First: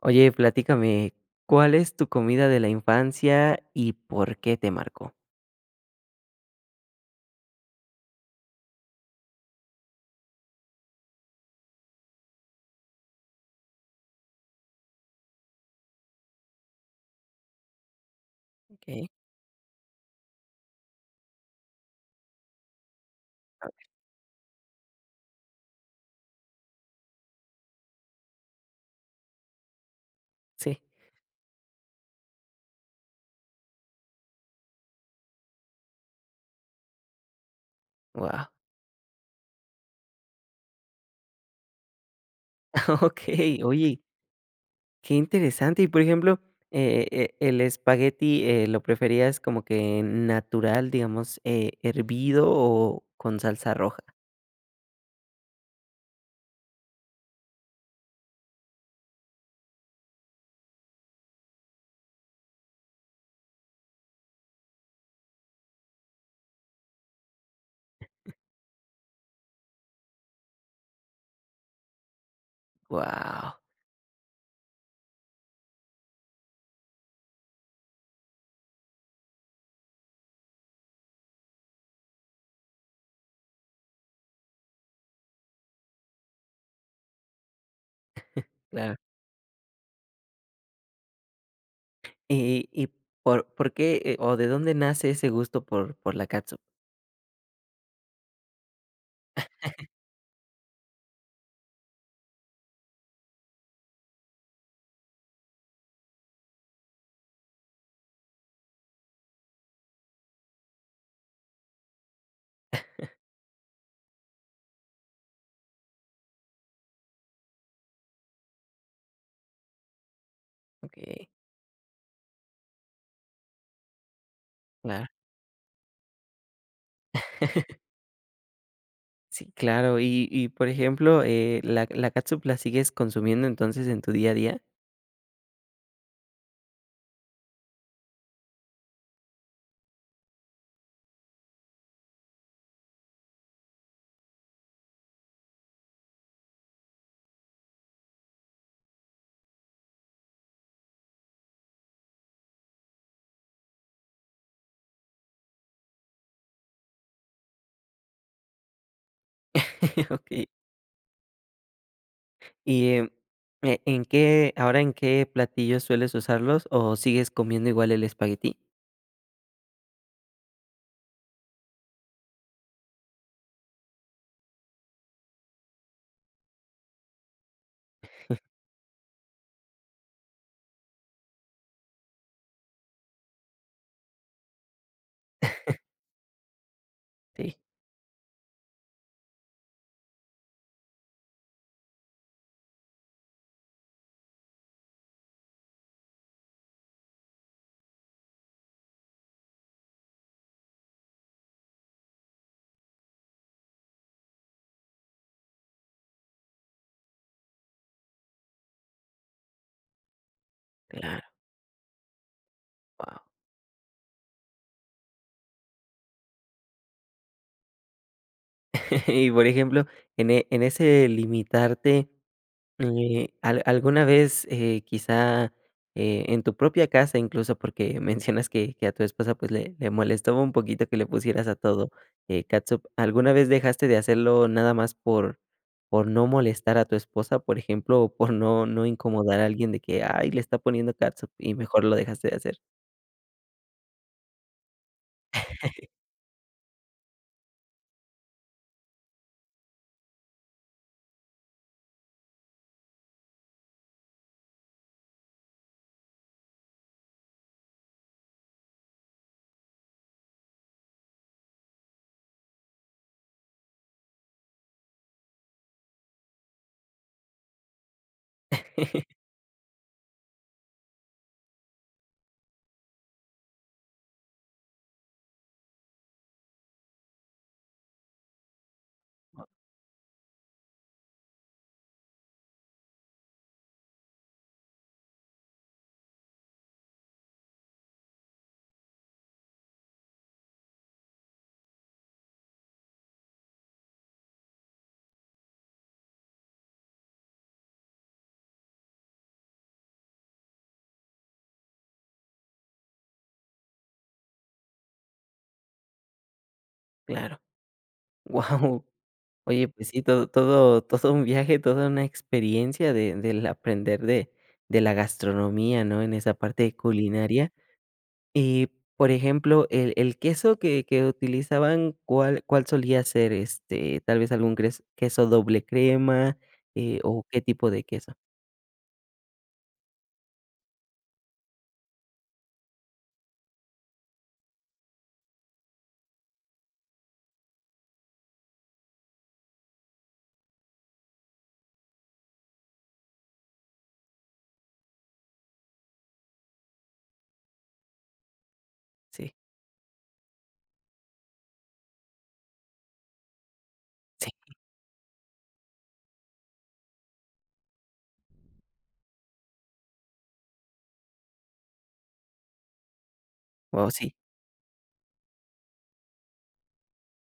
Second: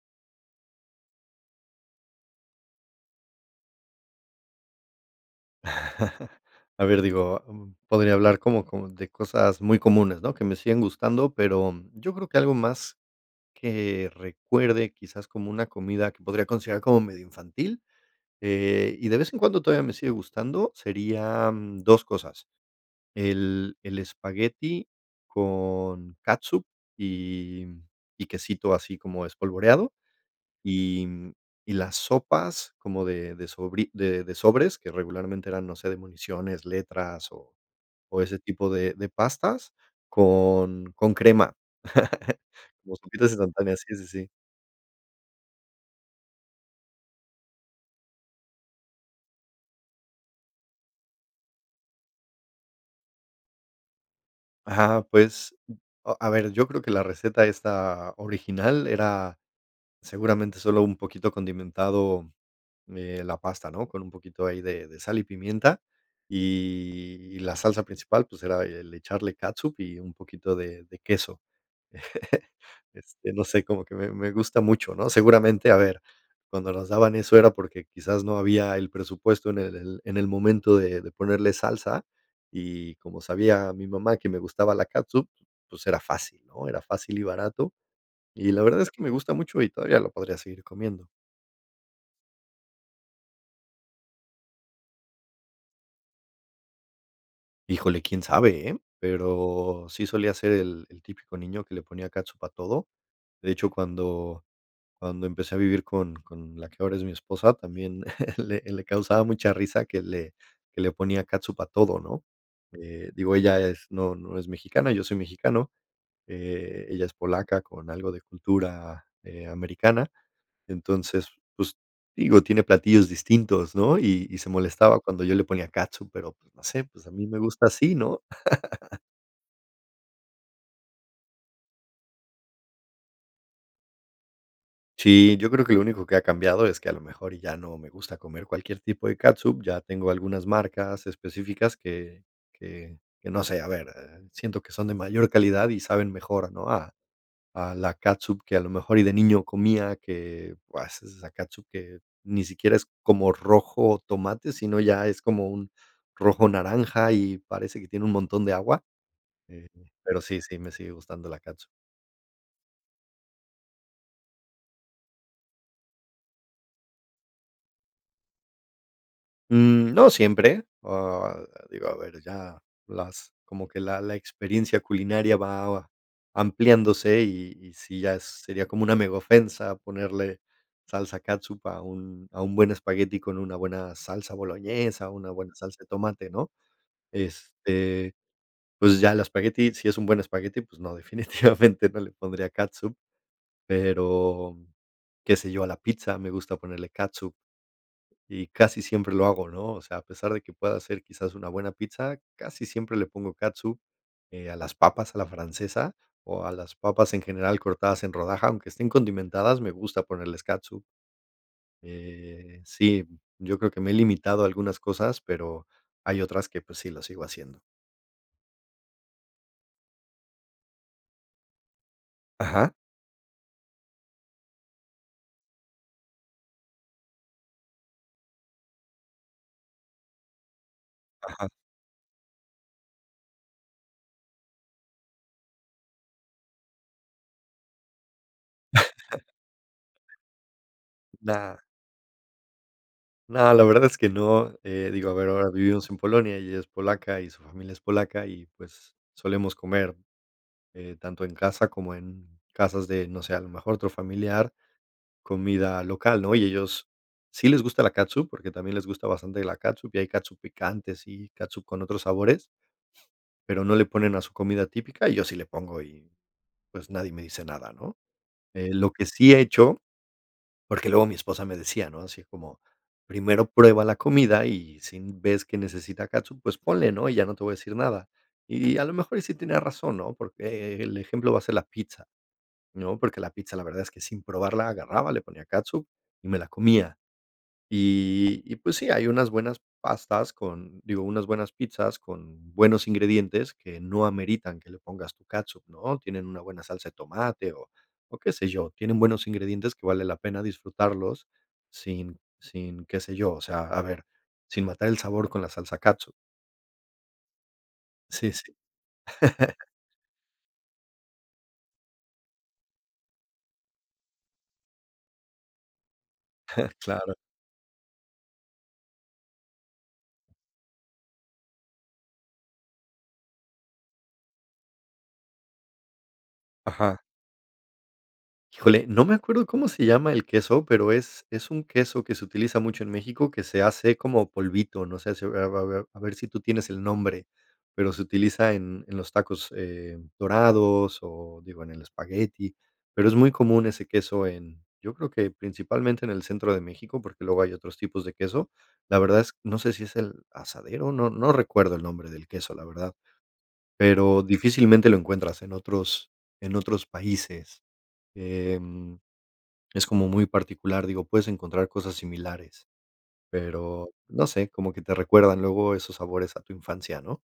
Oye, platícame, ¿cuál es tu comida de la infancia y por qué te marcó? A ver, digo, podría hablar como de cosas muy comunes, ¿no? Que me siguen gustando, pero yo creo que algo más que recuerde, quizás como una comida que podría considerar como medio infantil, Okey, y de vez en cuando todavía me sigue gustando, serían 2 cosas. El espagueti con catsup y y quesito así como espolvoreado. sí. Y, y las sopas como de sobri de sobres, que regularmente eran, no sé, de municiones, letras o ese Wow. tipo de pastas con crema. Como sopitas Okey, instantáneas, sí, oye, sí, sí. qué interesante. Y, por ejemplo, ¿el espagueti, lo preferías como que natural, digamos, hervido o con salsa roja? Ajá, pues, a ver, yo creo que la receta esta original era seguramente solo un poquito condimentado, la pasta, ¿no? Con un poquito ahí de sal y pimienta, y la salsa principal, pues, era el echarle catsup y un poquito de queso. Este, no Wow. sé, como que me gusta mucho, ¿no? Seguramente, a ver, cuando nos daban eso era porque quizás no había el presupuesto en el en el momento de ponerle salsa, y como sabía mi mamá que me gustaba la catsup, pues era fácil, ¿no? Era fácil y barato, y la verdad es Claro. que me gusta mucho y todavía lo podría seguir comiendo. Y ¿por qué, o de dónde nace ese gusto por la catsup? Híjole, quién sabe, ¿eh? Pero sí solía ser el típico niño que le ponía catsup a todo. De hecho, cuando empecé a vivir con la que ahora es mi esposa, también le causaba mucha risa que le ponía catsup a todo, ¿no? Digo, ella es no es mexicana, yo soy mexicano, ella es polaca con algo de cultura, americana. Entonces, Okey. pues, digo, tiene platillos distintos, ¿no? Y se molestaba Claro. cuando yo le ponía catsup, pero, pues, no sé, pues, a mí me gusta así, ¿no? Sí, claro. Y por ejemplo, la catsup la sigues consumiendo, entonces, en tu día a día. Sí, yo creo que lo único que ha cambiado es que a lo mejor ya no me gusta comer cualquier tipo de catsup, ya tengo algunas marcas específicas que que no sé, a ver, siento que son de mayor calidad y saben mejor, ¿no? A la catsup que a lo mejor y de niño comía, que pues veces esa catsup que ni siquiera es como rojo tomate, sino ya es como un rojo naranja y parece que tiene un montón de agua, eh, pero sí, Okey. sí, me sigue gustando la catsup. Y, ¿en qué ahora en qué platillos sueles usarlos o sigues comiendo igual el espagueti? No siempre, digo, a ver, ya las como que la experiencia culinaria va ampliándose y sí ya es- sería como una megaofensa ponerle salsa catsup a un buen espagueti con una buena salsa boloñesa, una buena salsa de tomate, ¿no? Sí, Este, pues ya el espagueti, si es un buen espagueti, pues no, definitivamente no le pondría catsup, pero, qué sé yo, a la pizza me gusta ponerle catsup. Y casi siempre lo hago, ¿no? O sea, a pesar de que pueda hacer quizás una buena pizza, casi siempre le pongo catsup, a las papas a la francesa o a las papas en general cortadas en rodaja, aunque estén condimentadas, me gusta ponerles catsup. claro, Sí, guau. yo creo que me he limitado a algunas cosas, pero hay otras que, pues, sí lo sigo haciendo. Y, por ejemplo, en en ese limitarte. Ajá, ¿Al alguna vez, quizá, en tu propia casa, incluso, porque mencionas que a tu esposa, pues, le molestaba un poquito que le pusieras ajá. a todo, catsup, ¿alguna vez dejaste de hacerlo nada más por no molestar a tu esposa, por ejemplo, o por no incomodar a alguien de que: "Ay, le está poniendo catsup", y No, mejor lo dejaste de hacer? no, la verdad es que no, digo, a ver, ahora vivimos en Polonia, ella es polaca y su familia es polaca y, pues, solemos comer tanto en casa como en casas de, no sé, a lo mejor otro familiar, comida local, ¿no? Y ellos sí les gusta la katsu porque también les gusta bastante la katsu y hay katsu picantes y katsu con otros sabores, pero no le ponen a su comida típica, y yo sí le pongo y pues nadie me dice nada, ¿no? Lo que sí he hecho, porque luego mi esposa me decía, ¿no? Así como, primero prueba la comida y si ves que necesita katsu pues ponle, ¿no? Y ya no te voy a decir nada. Y a lo mejor y sí tenía razón, ¿no? Porque el ejemplo va a ser la pizza. No, porque la pizza, la verdad es que sin probarla agarraba, le ponía catsup y me la comía. Y pues sí, hay unas buenas pastas con digo, unas buenas pizzas con buenos ingredientes que no ameritan que le pongas tu catsup, ¿no? Tienen una buena salsa de tomate o qué sé yo, tienen buenos ingredientes que vale la pena disfrutarlos sin sin qué sé yo, o sea, a ver, sin matar el sabor con la salsa catsup. Claro. Sí, sí. Wow. Oye, pues sí, todo un viaje, toda una experiencia de del aprender de la gastronomía, ¿no?, en esa parte Claro. culinaria. Y, por ejemplo, el queso que utilizaban, ¿cuál solía ser? Este, tal vez algún cres queso doble crema, Ajá. O, ¿qué tipo de queso? Híjole, no me acuerdo cómo se llama el queso, pero es un queso que se utiliza mucho en México, que se hace como polvito, no sé, si a ver si tú tienes el nombre, pero se utiliza en los tacos, dorados o, digo, en el espagueti, pero es muy común ese queso en yo creo que principalmente en el centro de México, porque luego hay otros tipos de queso. La verdad es Sí, no sé si es el asadero, no recuerdo el nombre del queso, la verdad, pero sí, difícilmente lo encuentras en otros países, em es como muy particular, digo, puedes encontrar cosas similares, oh, pero sí. no sé, como que te recuerdan luego esos sabores a tu infancia, ¿no?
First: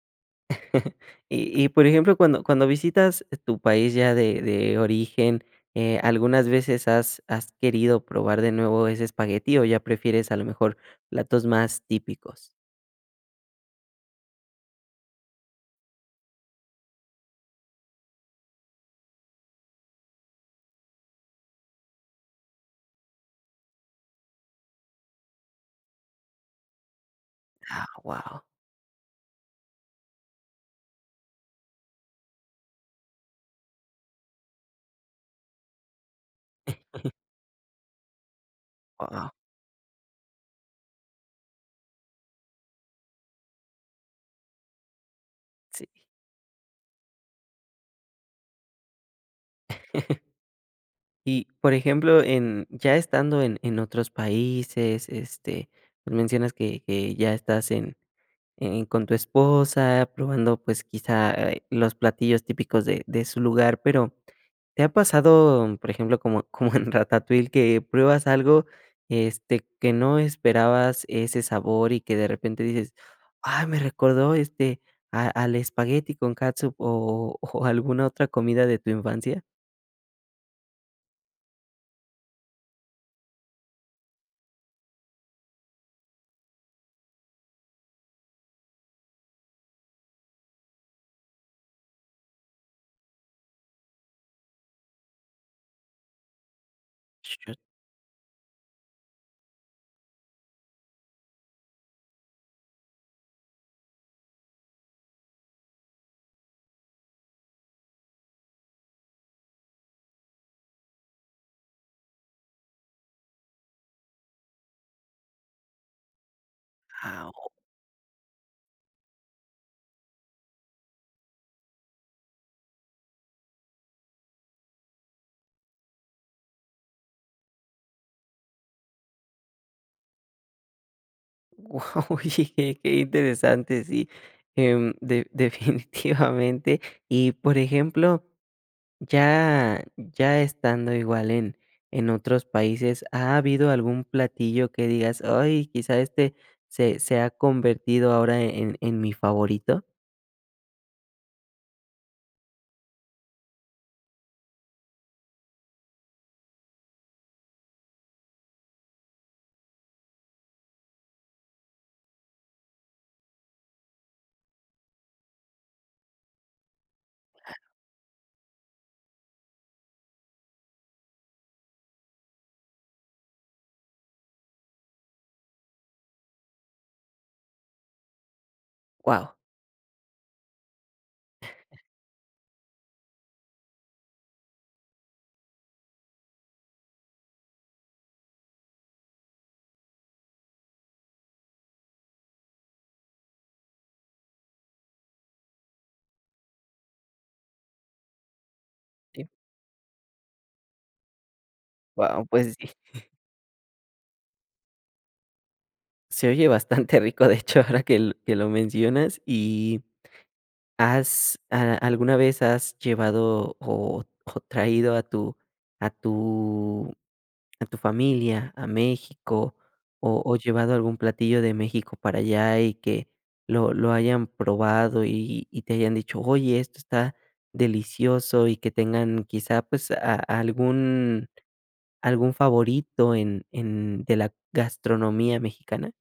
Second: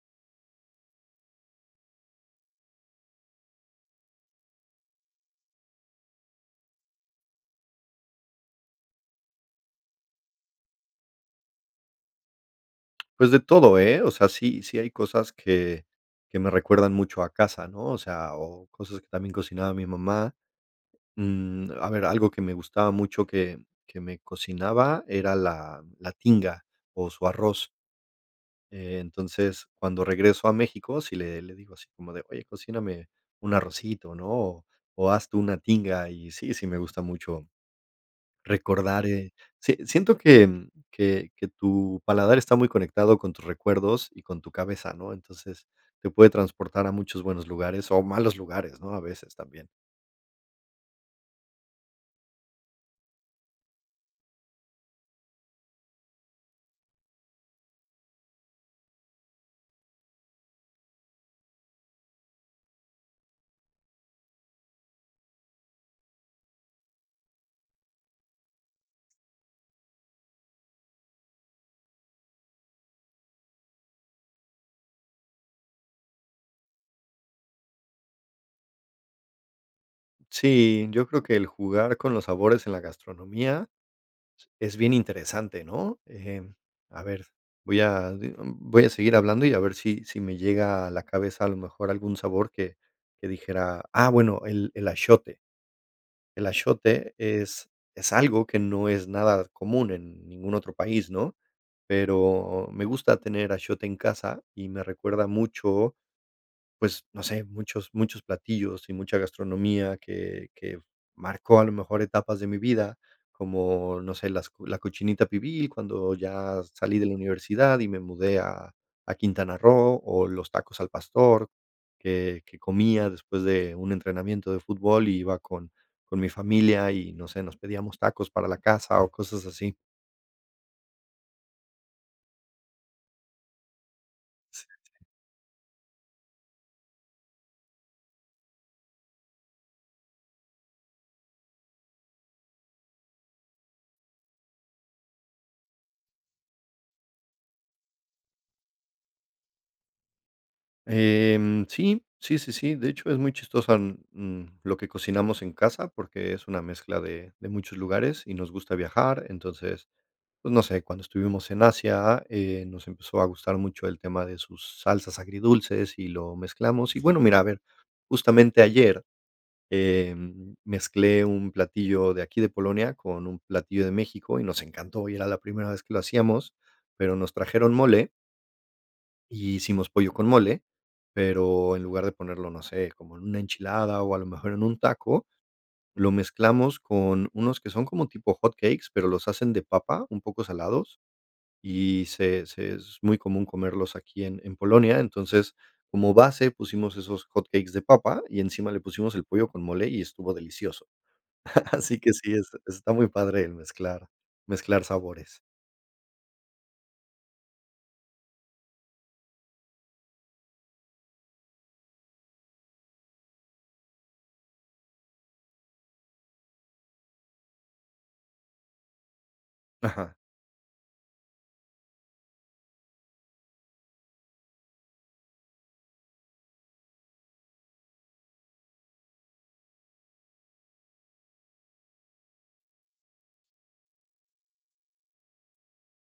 Y por ejemplo, cuando visitas tu país ya de origen, ¿algunas veces has querido probar de nuevo ese espagueti, o ya prefieres a lo mejor platos más típicos? Pues de todo, ¿eh? O sea, sí, sí hay cosas que me recuerdan mucho a casa, ¿no? O sea, o cosas que también cocinaba mi mamá. A ver, algo que me gustaba mucho que me cocinaba era la tinga o su arroz. Ah, wow, Entonces, cuando regreso a México, sí le digo así como de: "Oye, cocíname un arrocito", ¿no? O haz tú una tinga. Y sí, sí me gusta mucho recordar, guau. Si siento que que tu paladar está muy conectado con tus recuerdos y con tu cabeza, ¿no? Entonces, Sí. te puede transportar a muchos buenos lugares o malos lugares, ¿no? A veces también. Y, por ejemplo, en ya estando en otros países, este, pues, mencionas que ya estás en con tu esposa, probando, pues, quizá, los platillos típicos de su lugar, pero, ¿te ha pasado, por ejemplo, como como en Ratatouille, que pruebas algo, este, que no esperabas ese sabor y que de repente dices: "Ay, me recordó, este, a al espagueti con catsup", o o alguna otra comida de tu infancia? Sí, yo creo que el jugar con los sabores en la gastronomía es bien interesante, ¿no? A ver, voy a seguir hablando y a ver si si me llega a la cabeza, a lo mejor, algún sabor que dijera, ah, bueno, el axote. El axote Shut. Es algo que no es nada común en ningún otro país, ¿no? Pero me gusta tener axote en casa y me recuerda mucho pues, no sé, muchos platillos y mucha gastronomía que marcó a lo mejor etapas de mi vida, como, no sé, la cochinita pibil cuando ya salí de la universidad y me mudé a Quintana Roo, o los tacos al pastor que comía después de un entrenamiento de fútbol y iba con mi familia y, no sé, nos pedíamos tacos para la casa o cosas así. Wow, oye, qué qué interesante, sí, em, de definitivamente. Y, por ejemplo, ya estando igual en otros países, ¿ha habido algún platillo que digas: "Ay, quizá este se ha convertido ahora en mi favorito"? Sí, sí, sí, sí. De hecho, es muy chistosa, lo que cocinamos en casa, porque es una mezcla de muchos lugares y nos gusta viajar. Entonces, pues, no sé, cuando estuvimos en Asia, nos empezó a gustar mucho el tema de sus salsas agridulces y lo mezclamos. Y bueno, mira, a ver, justamente ayer, mezclé un platillo de aquí de Polonia con un platillo de México y nos encantó, y era la primera vez que lo hacíamos, pero nos trajeron mole Wow, y hicimos pollo con mole, pero en lugar de ponerlo, no sé, como en una enchilada o a lo mejor en un taco, lo mezclamos con unos que son como tipo hotcakes, pero los hacen de papa, un poco salados, y se es muy común comerlos aquí en Polonia. Entonces, como base pusimos esos hotcakes de papa y encima le pusimos el pollo con mole y estuvo delicioso. Así que wow, sí, es pues sí, está muy padre el mezclar mezclar sabores. se oye bastante rico, de hecho, ahora que l que lo mencionas, y ¿has a alguna vez has llevado o traído a a tu tu familia a México Ajá. O llevado algún platillo de México para allá y que lo hayan probado y te hayan dicho: "Oye, esto está delicioso", y que tengan quizá, pues, a algún favorito en de la gastronomía mexicana?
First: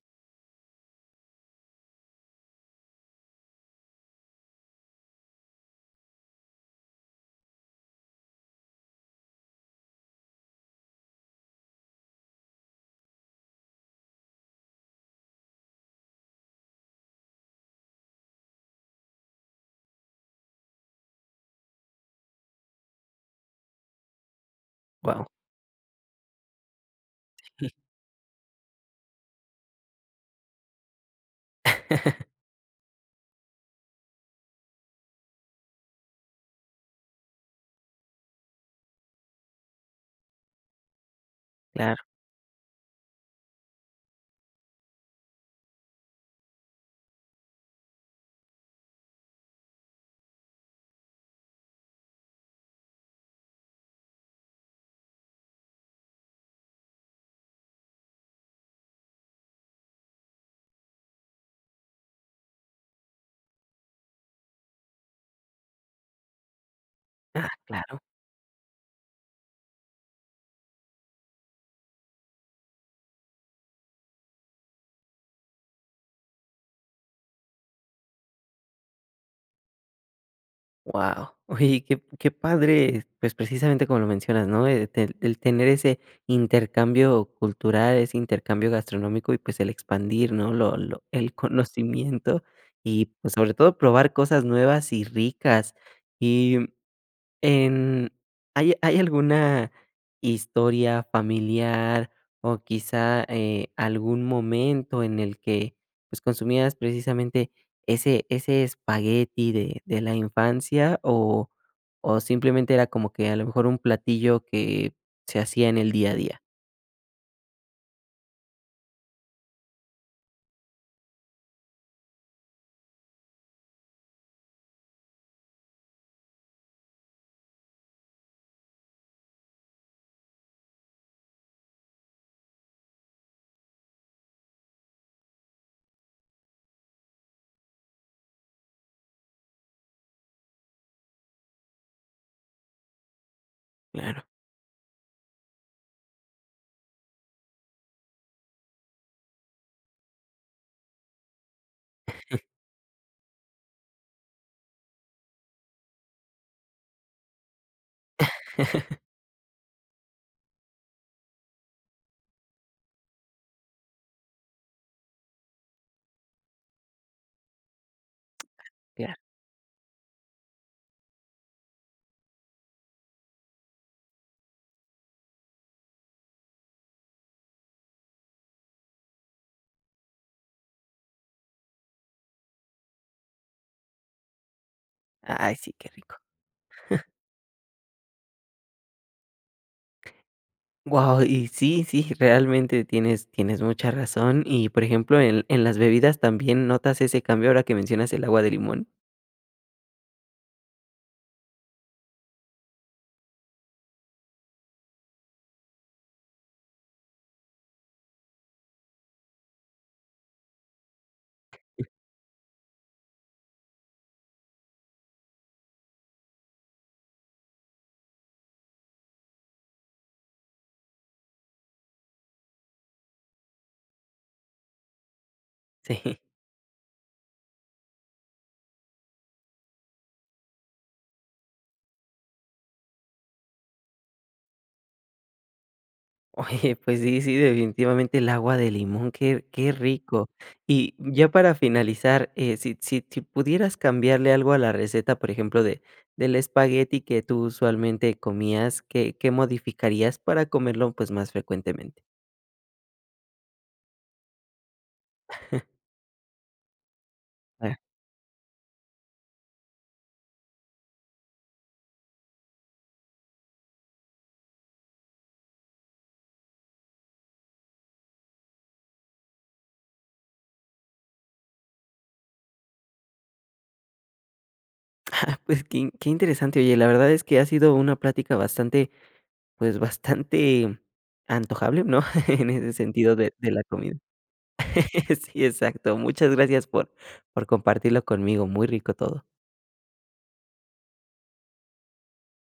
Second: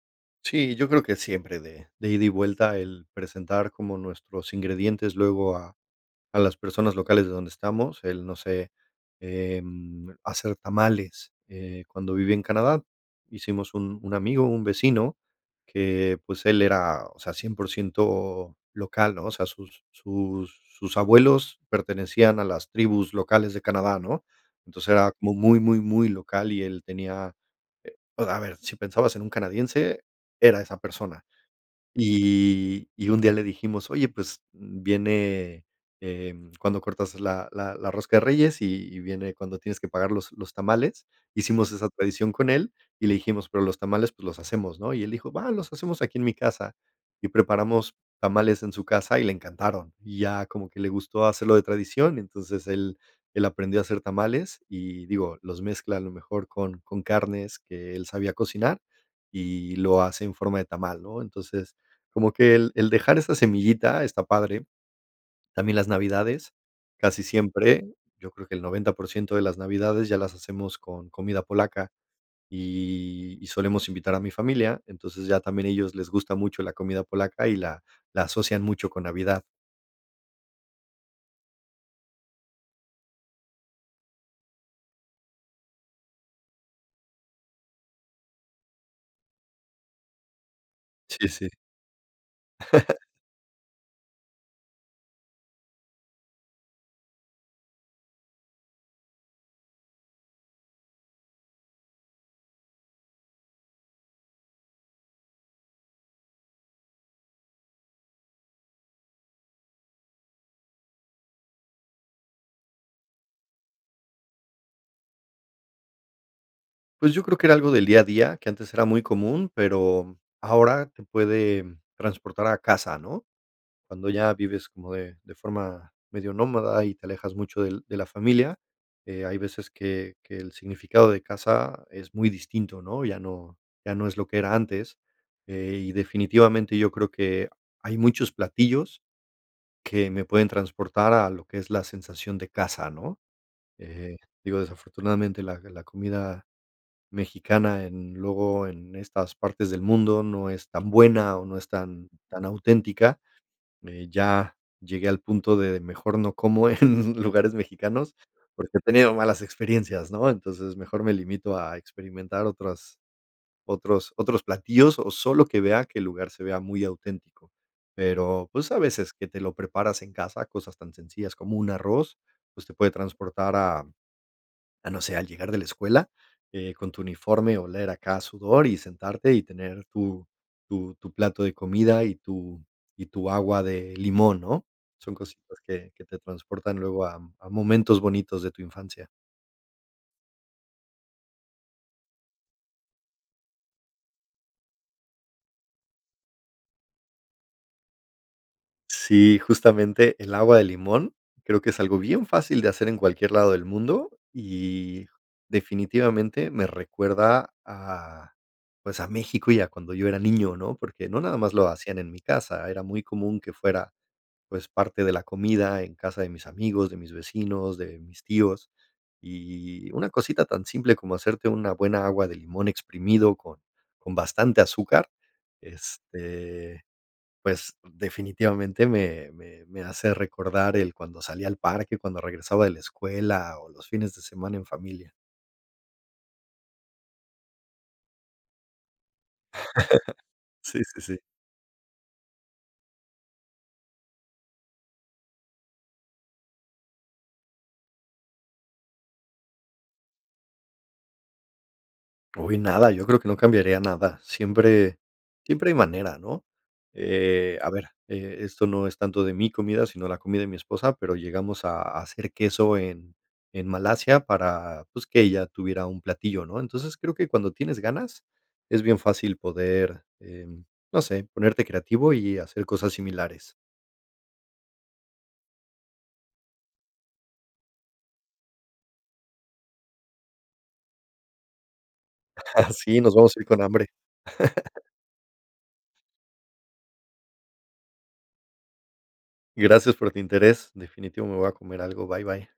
Sí, yo creo que siempre de ida y vuelta el presentar como nuestros ingredientes luego a las personas locales de donde estamos, el, no sé, hacer tamales. Cuando viví en Canadá, hicimos un amigo, un vecino, que, pues, él era, o sea, 100% local, ¿no? O sea, sus sus abuelos pertenecían a las tribus locales de Canadá, ¿no? Entonces, era Wow, como muy, muy, muy local y él tenía o a ver, si pensabas en un canadiense, era esa persona. Y un día le dijimos: "Oye, pues, viene, cuando cortas la la rosca de Reyes y viene cuando tienes que pagar los tamales". Hicimos esa claro. tradición con él y le dijimos: "Pero los tamales, pues, los hacemos, ¿no?". Y él dijo: "Va, los hacemos aquí en mi casa". Y preparamos tamales en su casa y le encantaron. Y ya como que le gustó hacerlo de tradición, entonces él aprendió a hacer tamales y, digo, los mezcla a lo mejor con carnes que él sabía cocinar y lo hace en forma de tamal, ¿no? Entonces como que el dejar esa semillita está padre. También las navidades, casi Ah, siempre, claro. yo creo que el 90% de las navidades ya las hacemos con comida polaca y solemos invitar a mi familia, entonces ya también ellos les gusta mucho la comida polaca y la la asocian mucho con Navidad. Wow, oye, qué qué padre, pues, precisamente como lo mencionas, ¿no? El te el tener ese intercambio cultural, ese intercambio gastronómico y, pues, el expandir, ¿no? Lo Sí, el sí. conocimiento y, pues, sobre todo probar cosas nuevas y ricas. Y en hay alguna historia familiar o quizá, algún momento en el que, pues, consumías precisamente ese espagueti de la infancia o simplemente era como que a lo mejor un platillo que se hacía en el día a día? Pues yo creo que era algo del día a día, que antes era muy común, pero ahora te puede transportar a casa, ¿no? Cuando ya vives como de forma medio nómada y te alejas mucho del de la familia, hay veces que el significado de casa es muy distinto, ¿no? Ya no ya no es lo que era antes, y definitivamente yo creo que hay muchos platillos que me pueden transportar a lo que es la sensación de casa, ¿no? Eh, Claro, digo, desafortunadamente la comida mexicana en luego en estas partes del mundo no es tan buena o no es tan tan auténtica, ya llegué al punto de mejor no como en lugares mexicanos, porque he tenido malas experiencias, ¿no? Entonces, mejor me limito a experimentar otras otros platillos, o solo que vea que el lugar se vea muy auténtico. Pero, pues, a veces claro. que te lo preparas en casa, cosas tan sencillas como un arroz, pues, te puede transportar a no sé, al llegar de la escuela, con tu uniforme, oler acá a sudor y sentarte y tener tu tu plato de comida y tu agua de limón, ¿no? Son Ay, cositas sí, qué que rico. te transportan luego a momentos bonitos de tu infancia. Wow, y sí, sí, realmente tienes mucha razón. Y, por ejemplo, en las bebidas, ¿también notas ese cambio ahora que mencionas el agua de limón? Sí, justamente el agua de limón, creo que es algo bien fácil de hacer en cualquier lado del mundo y definitivamente me recuerda a, pues, a México y a cuando yo era niño, ¿no? Porque no nada más lo hacían en mi casa, era muy común que fuera pues, parte de la comida en casa de mis amigos, de mis vecinos, de mis tíos. Y una cosita tan simple como hacerte una buena agua de limón exprimido con bastante azúcar, Sí. este, pues, definitivamente me hace recordar el cuando salía al parque, cuando regresaba de la escuela o los fines de semana en familia. Oye, pues sí, sí, definitivamente el agua de limón, qué qué rico. Sí, Y sí, sí. ya para finalizar, si pudieras cambiarle algo a la receta, por ejemplo, de del espagueti que tú usualmente comías, ¿qué qué modificarías para comerlo, pues, más frecuentemente? Uy, nada, yo creo que no cambiaría nada. Siempre siempre hay manera, ¿no? A Ah. ver, esto no es tanto de mi comida, sino la comida de mi esposa, pero llegamos a hacer queso en Malasia para, pues, que ella tuviera un platillo, ¿no? Entonces, creo que cuando tienes ganas, es bien fácil poder, no sé, ponerte creativo y hacer cosas similares. Pues, qué interesante. Oye, la verdad es que ha sido una plática bastante, pues, bastante antojable, ¿no? En ese Así nos sentido vamos a ir de la con hambre. comida. Sí, exacto. Muchas gracias por compartirlo conmigo. Muy rico todo. Gracias por tu interés. Definitivo me voy a comer algo. Bye, bye.